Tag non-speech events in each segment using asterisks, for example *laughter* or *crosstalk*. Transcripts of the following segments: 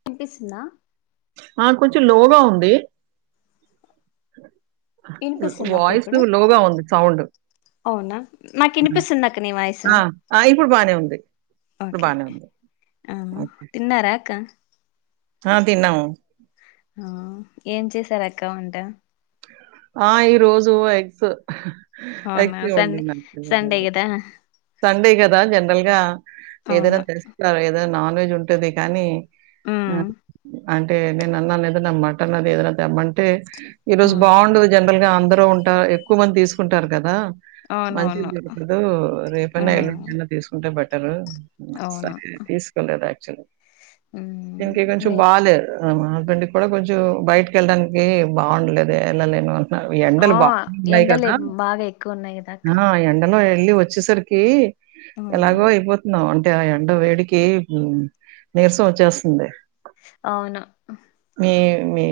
వినిపిస్తుందా ఆ కుంచెం లో గా ఉంది వినిపిస్సుందా అక్క వాయిస్ ఇప్పుడు లోగా ఉంది సౌండ్. అవునా నాకు హ్మ్. వినిపిస్సుంది అక్క నీ వాయిసు ఆ! ఆ! ఇప్పుడు బానే ఉంది. ఇప్పుడు ఓకే బానే ఉంది. ఓకే. తిన్నారా అక్క. ఆ తిన్నాం ఆ ఏం చేసారు అక్క వంట ఆ ఈ రోజు ఎగ్స్ ఆ అవునా ఎగ్స్ సండే వండినాను, సండే కదా *unintelligible* సండే కదా జనరల్ గా ఏదైనా అవును తెస్తార ఏదైనా నాన్ వెజ్ ఉంటది కానీ ఆ ఉమ్ అంటే నేను అన్నా ఏదన్నా మటన్ అది ఏదైనా తెమ్మంటే ఈ రోజు అవును బాగుండదు జనరల్ వే అందరు ఉంటే ఎక్కువ మంది తీసుకుంటారు గదా మంచిది అవునవును దొరకదు రేపైనా ఉమ్ ఎల్లుండైనా తీసుకుంటే బట్ అన్ మ్మ్ అవును సరి తీసుకెల్లలే చరే ఉమ్ దీనికి కొంచం మీ బాలేదు ఆమ ఇట్టాంటప్పుడు కొంచెం బయటిక వెళ్ళడానికి బాగుండదు గదే ఎల్లలేను ఎండలు ఆ బా ఉన్నాయి ఎండలు కదా బాగా ఎక్కువ ఉన్నాయి కదా అక్క ఆ ఎండలో మళ్ళీ వచ్చేసరికి ఉమ్, ఎలాగో అయిపోతున్నావ్ అ ఆ ఎండ వేడికి నీరసం వచ్చేస్తుంది అవును మ్ ఎ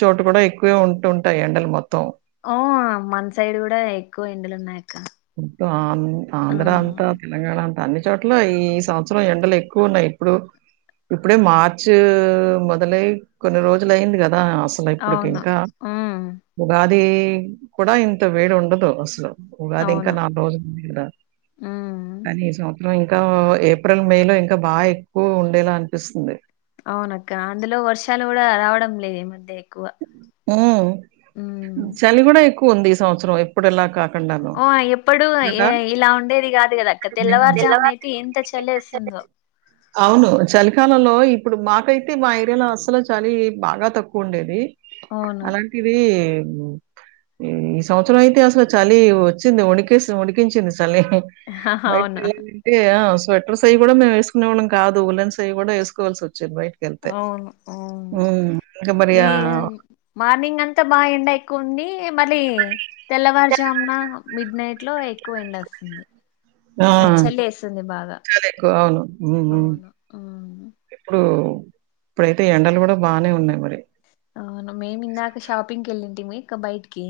చోటు కూడా ఎక్ ఎక్వ ఉంటుంటయి ఎండ మొ ఓ మన సైడ్ కూడా ఎక్కువ ఎండలు ఉన్నాయక్క ఆ ఆ ఆంధ్ర అంతా తెలంగాణ అన్ని చోట్ల ఈ సంవత్సరం ఎండలు ఎక్కువ ఉన్నాయి ఇప్పుడు ఇప్పుడే మార్చ్ మొదలై కొన్ని రోజులు అయింది కదా అసలు అవును ఇప్పుడుకింకా ఉమ్ ఉగాది అది కూడా ఇంత వేడి ఉండదు అసలు అవును రోజుక్ రా ఉమ్ కానీ ఈ సంవత్సరం ఆ ఇంకా ఏప్రిల్ మే లో ఇంకా బాగా ఎక్కువ ఉండేలా అనిపిస్తుంది అవునక్క అందులో వర్షాలు గూడా రావడం లేదు ఈ మధ్య ఎక్కువ హమ్ ఉమ్ చలి గుడా ఎక్ ఉంది ఈ సంవత్సరం ఎప్పుడిలా కా ఓ ఎప్పుడు ఇలా ఉండేది కాదు కదా అక్క హ్మ్. హ్మ్. తెల్లవారుజామున అయితే ఎంత చలేస్తుందో అవును. చలికాలంలో ఇప్పుడు మాకైతే మా ఏరియాలో అసలు చలీ బాగా తక్కువ ఉండేది అవును అలాంటిది ఈ సంవత్సరం అయితే అసలు చలి వచ్చింది వణికిస్ వనికించింది చలీ బయటకి అవును ఎల్తే ఆ స్వెటర్స్ అయి గుడా మేము వేసుకునేవాలం కాదు ఉన్నంసేపు గుడా వేసుకోవల్సి బయటికెళ్తే అవును ఉమ్. హుమ్ ఇంకా మరి ఈ ఆ మార్నింగ్ అంతా బాగా ఎండ ఎక్కువ ఉంది మళ్ళీ తెల్లవారుజామున మిడ్ నైట్ లో ఎక్కువ ఎండస్తుంది ఆ బాగా చాలా ఎక్కువ అవును ఊ ఊ అవును ఉమ్. ఇప్పుడు ప్పుడైతే ఎండలు కూడా బానే ఉన్నాయి మరి ఔను మేం ఇందాక షాపింగ్ కి ఎళ్లింటిమి క బైటికి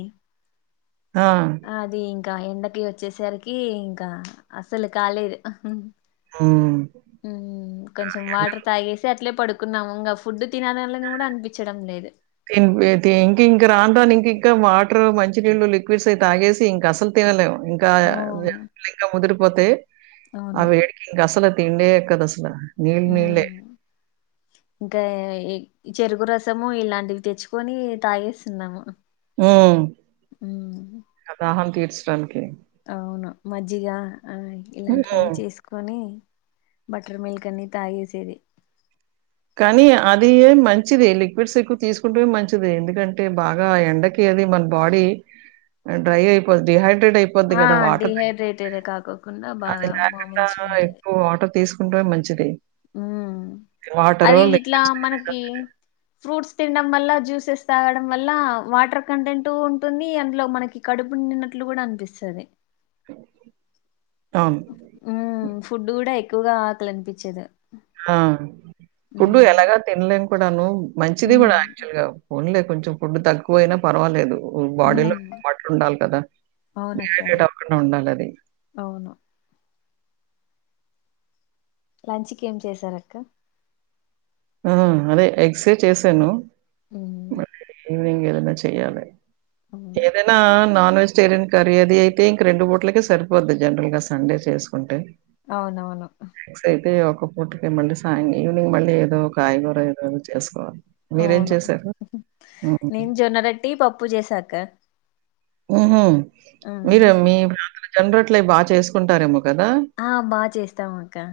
ఆ క ఎండకి వచ్చేసరికి ఇంక అస్సలు కాలేదు హ్మ్. ఉమ్ కొంచం వాటర్ తాగేసి అట్ ట్లే పడుకున్నాము ఇంగ ఫుడ్ తినాలన్లని గుడా అన్పిచ్చడం లేదు కిం గైతే ఇంక్ ఇంకింక రాను రాను ఇంక్ ఇంకా వాటర్ మంచినీళ్లు లిక్విడ్స్ అయి తాగేసి ఇంకా అసలు తినలేము ఇంకా ఓ ఎండలింక ముదిరిపోతే అవును అవి వేడికి ఇంక అసలు తిండే ఎక్కదసల నీళ్ళు ఉయ్ నీళ్ళే. ఇంగ చెరుకు రసం సము ఇలాంటివి తెచ్చుకొని తాగేస్తున్నాము ఉమ్ ఉమ్, అదాహం తీర్ స్రంకి అవును మజ్జిగ ఆ ఇలాంటివన్నీ హ్మ్. చేసుకొని బటర్ మిల్క్ అన్ని తాగేసేది కానీ అది మంచిది లిక్విడ్స్ ఎక్కువ తీసుకుంటు మంచిది ఎందుకంటే బాగా ఎండకి అది మన బాడీ డ్రై అయిపోద్ది హై డెడ్ అయిపోద్ది ఆ కద వాటర్ డిహైడ్రేటెడ్ కాకోకుండా అది బాగా మా కాకుండా మంచిగా ఎక్కువ వాటర్ తీసుకుంటే ఉంటు మంచిది ఉ అది వాటరో లే ఇట్లా మనకి ఫ్రూట్స్ తినడం వల్ల జ్యూసెస్ తాగడం వల్ల వాటర్ కంటెంట్ ఉంటుంది అందులో మనకి కడుపు నిండినట్లు కూడా అనిపిస్తుంది అవును. ఉ ఫుడ్ కూడా ఎకువగా ఆకల అనిపించది ఆ ఫుడ్డు ఎలాగా తినలేం క్కడను మంచిది ఉమ్ కూడా యాక్చువల్ గా ఫోన్ లే కొంచెం ఫుడ్ తక్కువ అయినా పర్వాలేదు ఉమ్ బాడీలో వాటర్ ఉండాలి కదా అవునక్క డిహైడ్రేట్ అవకుండా ఉండాలి అది అవును లంచ్కి ఏం చేసారక్క ఆ అదే ఎక్సే చేశాను హ్మ్ ఈవనింగ్ ఏదన్న చేయ్యాలి ఏదేనా నాన్ వెజిటేరియన్ కర్రీ అది అయితే ఇంక రెండు బూట్లకే సరిపోద్ది జనరల్ గా సండే చేసుకుంటే అవునవును పోట్క మళ్డి సా వవినింగ్ మళ్ళ ఏదో కాయగుర ఎధో తెస్కువ అవును హు హు హ్మ్. నేను జొన్నరట్టి పప్పు చేసాక ఉహుమ్ మీరమ్మ మి జోన్న రోటలు బాగా చేసుకుంటారేమో కదా! ఆ బాగా చేస్తాం అక్క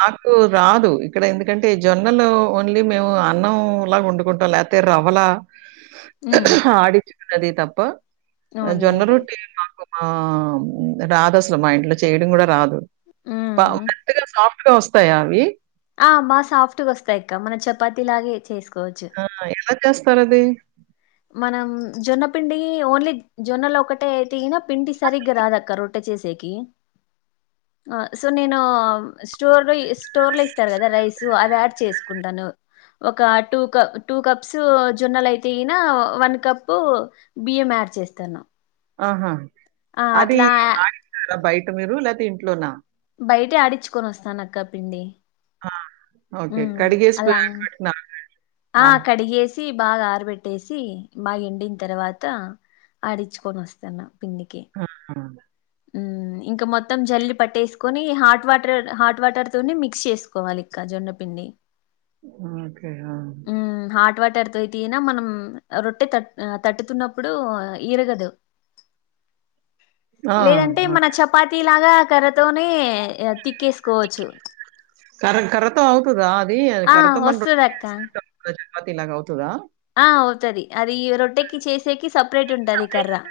నాకు రాదు ఇక్కడ ఎందుకంటే జొన్నలో ఓన్లీ మేము అన్నం లాగా వండుకుంటాం లేకపోతే రవలా ఉమ్ ఆడిచ్ అదే తప్ప జొన్న అవునులేండి రొట్టి మాకు ఆ రాదు అసలు మా ఇంట్లో చేయడం కూడా రాదు త ఉమ్ మెత్తగా సాఫ్ వస్తాయా అవి ఆ బా సాఫ్ట్ వస్తాయి అక్క మన చపాతి లాగే చేసుకో ఆ ఎవరు స్తార అది మనం జొన్న పిండి ఓన్లీ జొన్నలో ఒకటే అయితేనా పిండి సరిగ్గా రాదక్క రొట్టె చేసేకి ఆ సో నేను స్టోర్ లో స్టోర్ లో ఇస్తారు కదా రైస్ అవి యాడ్ చేసు ఉంటాను ఒక టు కప్ కప్స్ జొన్నలు అయితే గి న్ కప్పు బియ్యం యాడ్ చేస్తాను ఆహా ఆ! అది అట్లా ఆ ఆడిస్తారా బయట్ అంటే మీరు లేతే ఇంట్లో నా బయటే ఆడిచ్చుకొని వస్తాన అక్క పిండి. ఆ ఓకే హ్మ్. కడిగేసి బయట అలా పెట్టుకొని ఆర పెట్ట ఆ కడిగేస్ చి బాగా ఆరబెట్టేసి బాగా ఎండిన తర్వాత ఆడిచ్చుకొని వస్తాన్న. ఆహ్ హా ఉహ్మ్ ఇంకా మొత్తం జల్లి పట్టేసుకొని హాట్ వాటర్, హాట్ వాటర్ తోని మిక్స్ చేసుకోవాలి. ఇక్క జొన్నపిండి. అ ఓకే అ తర్ తోయ్ తిన మనం రొట్టె తటు తట్టుతున్నప్పుడు ఈరగదు ఆ! లేదంటే ఓకే. మన చపాతి లాగా కర్రతోనే తిక్కేసుకోవచ్చు. కర్ర కర్రతో అవుతదా అది ఆ కర్రతో మనం రొట్ట వస్తది అక్క చేస్తే దాని ప్రెషర్ కి పతినంగా అవుతుందా ఆ అవుతది. అది రొట్టెకి చేసేకి సపరేట్ ఉంటది ఈ కర్ర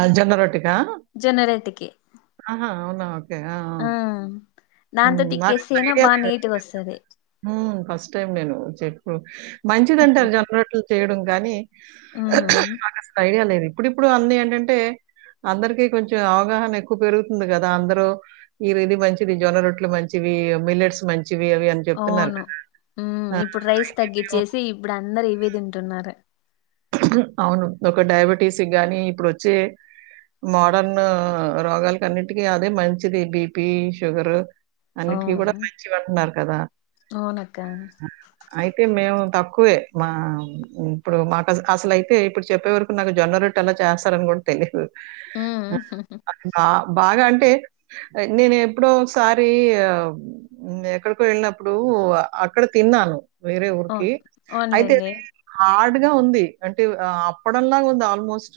ఆ జొన్న రొట్టెకా. జొన్న రొట్టెకి ఆహా, అవునా ఓకే ఆ ఆహ్ ఆ హ్మ్. దాంతో నాకసలు తిక్కేసేనా ఐడియా బాగా లేదు. నీటిగా వస్తది. చెప్పు మంచిదంటారు గా రోట్లు చేయడం. గానీ ఉమ్ నాకస్సలు ఐడియా లేది ఇప్పుడిప్పుడు అన్ని ఏంటంటే అందరికి కొంచెం అవగాహన ఎక్కువ పెరుగుతుంది కదా. అందరు ఈరి ఇది మంచిది. జొన్న రొట్లు మంచివి, మిల్లెట్స్ మంచివ్. అవును. ఉహ్మ్ ఆ! ఇప్పుడు రైస్ తగ్గిచ్చేసి ఇప్పుడు అందర్ రివి తింటున్నారు. అవును. ఒక డయాబెటీస్ గానీ ఇప్పుడు వచ్చే మోడర్న్ రోగాలలకు అన్నింటికీ అదే మంచిది బీపీ, షుగరు. అన్నిటికీ కూడా అవును మంచివి అంటున్నారు కదా. అవునక్క ఆహ్ అయితే మేము తప్ క్కువే మా ఇప్పుడు మాక్ అసల్ అసలు అయితే ఇప్పుడు చెప్పే వరకు నాకు జొన్న రొట్టె అలా చేస్తారని కూడా తెలిదు. ఉహ్ హుహు బాగా అంటే. నేను ఎప్పుడో ఒకసారి ఎక్కడికో వెళ్ళినప్పుడు ఆ అక్కడ తిన్నాను. వేరే ఊరికి అవును అయితే అవునులేండి అది హడ్ డిగా ఉంది. అంటే అప్పడంలాగా ఉంది ఆల్మోస్ట్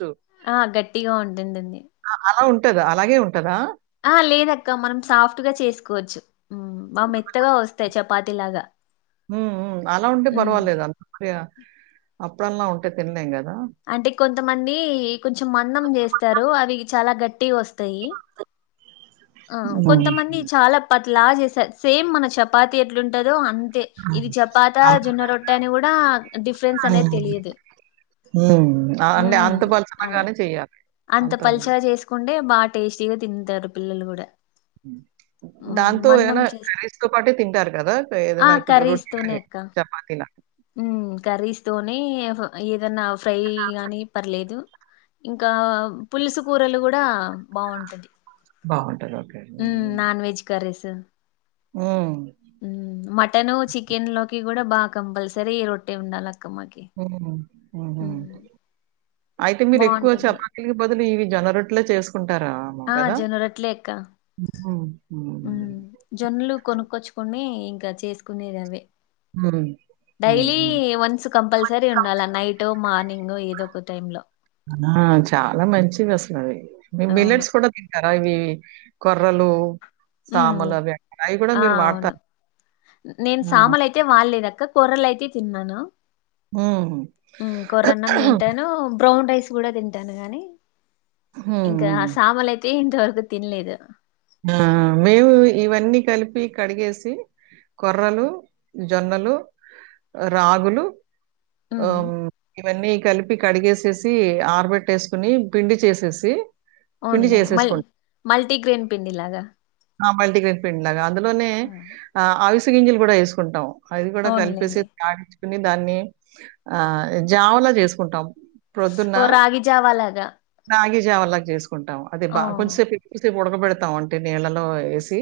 ఆ గట్టిగా ఉంటుందింది. ఉంటద్ అలాగే ఉంట్ ఆ లేదక్క మనం సాఫ్ట్ గా చేసుకోవచ్చు హు బా మెత్తగా వస్తాయ్ చపాతీ లాగా హు హు అలా ఉంటే పర్వాలేదు అంతక్రియ అప్పుడలా ఉంటే తినలేం కదా అంటే కొంతమంది కొంచెం మదాం చేస్తారు. అవి చాలా గట్టి టీగ్ వస్తాయి. ఆ హ్మ్. కొంతమంది చాలా పత్ అట్లా చేసారు సేమ్ మన చపాతి ఎట్లుంటద్ దొ అంతే. ఇది చపాత, జొన్న రొట్టె అని కూడా డిఫరెన్స్ అనేది హ్మ్. తెలియదు. హ్మ్. ఆ! అంటే ఉహ్మ్ అంత అల్ పలచనగానే చేయాలి. అంత పలుచగా చేసుకున్ టె బాగా టేస్టీ గా తింతారు పిల్లలు కూడా ఉహ్ ఉమ్ దాంతో మందం ఏదనా చేస్ కరీస్తో పాటే తింటారు కదా. ఏదనా ఇప్పుడు రొట్టి గాని చపాతినా ఉహ్మ్ కర్రీస్తోనే ఏ ఏదన్నా ఫ్రై గానీ పర్లేదు ఇంకా పులుసు కూరలు కూడా బావుంటది బావుంటదో హు నాన్వెజ్ కర్రీస్ తః హు హు మటన్ చికెన్ లోకి కూడా బా కంపల్సరీ రొట్టె ఉండాలక్ హృహు హు హు అయితే మీరు ఎక్కువ బాగుంటుంది చపాతీల్కి బదులు ఇవి జొనరోట్లే చేస్క్ ఆ జొనరెట్లక్క హుహు. హ్మ్. జోనులు కొనుకొచ్చుకొని ఇంకా చేసుకునేది అవే హ్మ్. డైలీ హుహు. వన్స్ కంపల్సరీ ఉండాలా నైట్ మార్నింగ్ ఇవ్ ఒక తైంలో ఆ చాలా మంచిది అసలాది మీమ్ అవును బిలేెట్స్ కూడా తింటారా ఇవి కొర్రలు హు సామలు అవి అంటారు. అయి కూడా ఆ మీరు అవును వాడతారా? నేన్ ఆ! సమలైతే వడలేదాక్క కొర్రలైతే తిన్నను హ్మ్. హు కొర్రాన్నం తింటాను. బ్రోన్ రై తుడా తింటాను గానీ ఇంకా హ్మ్. సమాలైతేన్ తరుకు తినలేదు ఆ ఆ మేము ఇవన్నీ కలిపి కడిగేసి కొర్రలు జొన్నలు రాగులు వో ఉమ్ ఇవన్నీ కలిపి కడిగేసేసి ఆరబెట్టేసుకుని పిండి చేసేసి పిండి ఉన్లే మల్ చేసేసుకుంటాం. మల్టీగ్రీన్ పిండిలాగా ఆ మల్టిగ్రీన్ పిండి లాగా అందులోనే ఆ, ఆవిస్ కింజలు కూడా ఏసుకుంటావ్ అది కూడా కలిపేసే అవునులేండి యాడిచ్ నిదానే ఆ జావలా చేసుకుంటాం. ఓ రాగిజావా లాగా జావాలా జేస్క్ కుంటాం. అదే ఆ బా కొంచసేపు ఎక్కువ సేప్ ఉడకబెడ్తామ్ ఉంటే నీళ్ళలో వేసి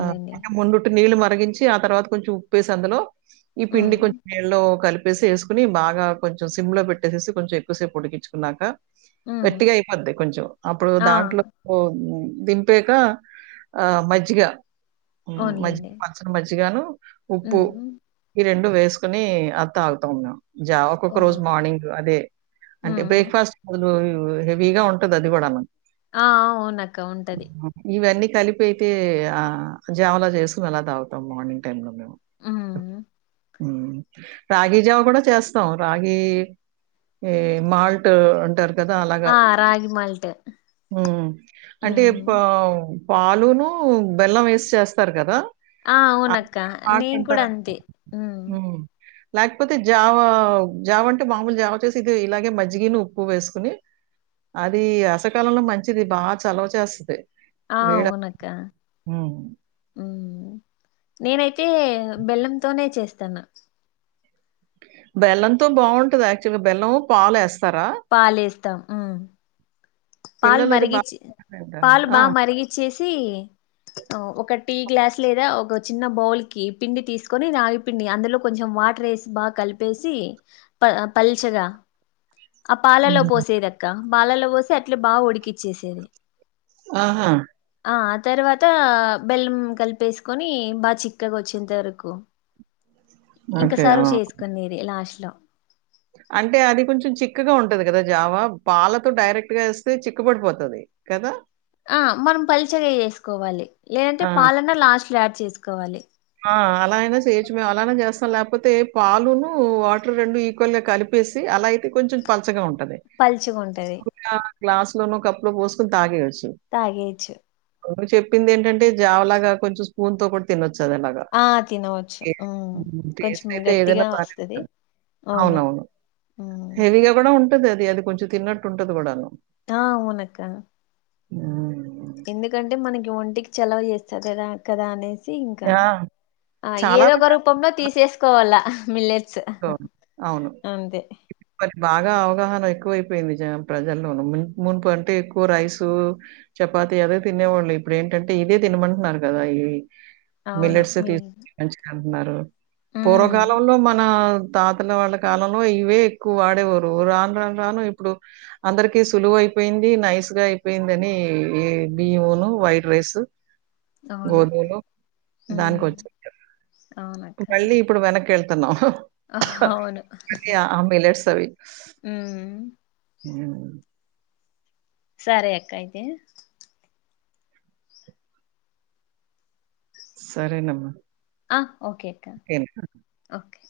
ఆ ముందటి నీలు మారి తరిగించి ఆ తర్వాత కొంచెం ఉప్పుేసి అందులో ఈ పిండి ఉమ్ కొంచెం నీళ్లలో కలిపి వప్పేసి వేసుకుని బాగా కొంచెం సిమ్ లో పెట్టేసేసి కొంచెం ఎక్కువసేపు ఉడికించుకున్నాక ఉమ్ గట్టిగా అయిపోద్ది కొంచెం అప్పుడు ఆ దాంట్లో దింపే ఇంకా ఆ మజ్జిగా మజ్జిగ అవునులేండి పల్చని మజ్జిగాను ఉప్పు ఉమ్ ఈ రెండు ఉప్పు వేసుకుని అది తాగుతాం జావా ఓ ఒక్కొక్క రోజు మార్నింగ్ అదే అంటే ఉమ్ బ్రేక్ఫాస్ట్ బదులు హెవీగా ఉంటుది. అది కూడాను ఆ అవునక్క ఉంటది ఇవన్నీ కలిపి అయితే ఆ జావా లా చేసుకుని అలా తాగుతాం మార్నింగ్ టైమ్ లో ఉమ్ రాగి జావ కూడా చేస్తాం రాగి ఏ మాల్ట్ అంటారు. కదా అలాగా ఆ రాగి మాల్ట్ అంటే ఉమ్ పో పాలును బెల్లం వేసి చేస్తారు కదా ఆ అది అవునక్క మాల్ట్ నెన్ కూడా అంటారా? అంతే హ హ్మ్. లేకపోతే జావ జావ అంటే మామూలు జావ వచ్చేసి ఇది ఇలాగే మజ్జిగని ఉప్పు వేసుకుని అ అది అసకాలంలో మంచిది బాగా చలవ చేస్తంది ఆ అవును అక్క నేనై తే బెల్లంతోనే చేస్తాను బెల్లంతో బాగుంటది యాక్చువల్గా బెల్లం పాలేస్త పాలేస్తాం పాలు పిల్లలది బాగా మరిగించి తింటారు. పాలు ఆ! బాగా మరిగించేసే సి ఒక టీ గ్లాస్ లేదా ఒక చిన్న బౌల్ కి పిండి తీసుకొని నాగి పండి అందులో కొంచెం వాటర్ వేసి బాగా కలిపేసి ప పలిచగా ఆ పాలలో హ్మ్. పోసేదక్క పాలల్లో పోసి అట్లు బాగా ఉడికిచ్చేసేది ఆహా ఆ తర్వాత బెల్లం కలిపేసుకొని బాగా చిక్కగా వచ్చేంత వరకు ఇంకా ఓకే. ఆ! సర్వ్ చేసుకునేది లాస్ట్ య అంటే అది కొంచెం చిక్కగా ఉంటది కదా జావా పాలతో డైరెక్ట్గా వేస్తే చిక్క పడిపోతది కదా ఆ మనం పలచగా వేసుకోవాలి లేదంటే ఆ! పాలన్నా లాస్ట్ ట్యాప్ చేసుకోవాలి అ అలా ఐనా చేయచ్చు మేము అలానే చేస్తాం లేకపోతే పాలును వాటర్ రెండు ఈక్వల్గా కలిపేసి అలా అయితే కొంచెం పలచగా ఉంటది పల్చుకుంటది గ్లాస్ లోనో కప్ లో పోసుకుని తాేయవచ్చు తాగేచ్చు చెప్పింది ఏంటంటే జావలాగా కొంచెం స్పూన్ తో కూడా తినొచ్చు ఆ తినవచ్చు ఉమ్. కొంచెం టేస్ట్ అయితే ఏదైనా గట్టిగా బానే వస్తది ఉంటుంది అవును అవును ఉమ్. హెవీ గా కూడా ఉ ఉంటది అది అది కొంచె తన్నట్టుంటది కూడాను ఆ అవును అక్క ఆ ఎందుకంటే మనకి ఒంటికి చెలవు చేస్తంది కదా కదా అనే సి ఇంకా ఆ! ఆ చాలా ఏదో ఒక రకాలుగా రూపంలో తీసేసుకోవాలా మిల్లెట్ అవును. అంతే మరి బాగా అవగాహన ఎక్కువ అైపోయింది ప్రజల్లోన ము మునుపు అంటే ఎక్కువ రైసు చపాతి అదే తినేవాళ్ళు ఇప్పుడు ఏంటంటే ఇదే తినమంటున్నారు కదా ఇవి అవును మిల్లెట్స్ మిల్ *unintelligible* అంటున్నారు ఉమ్ పూర్వకాలంలో మన తాతల వాళ్ళ కాలంలో ఇవే ఎక్కువ వాడేవారు రాను రాను రాను ఇప్పుడు అందరికి సులువు అయిపోయింది నైస్ గా అయిపోయింద అని ఈ బియమును వైట్ రైస్ అవును గోధులో ఉమ్ దానికి వచ్చే అవునక్క మళ్ళీ ఇప్పుడు వెనక్కి వెళ్తు తన అదే అమెలర్స్ సవి అ హ సరే అక్కయితే సరేనమ్మ ఆ ఓకే అక్క ఓకే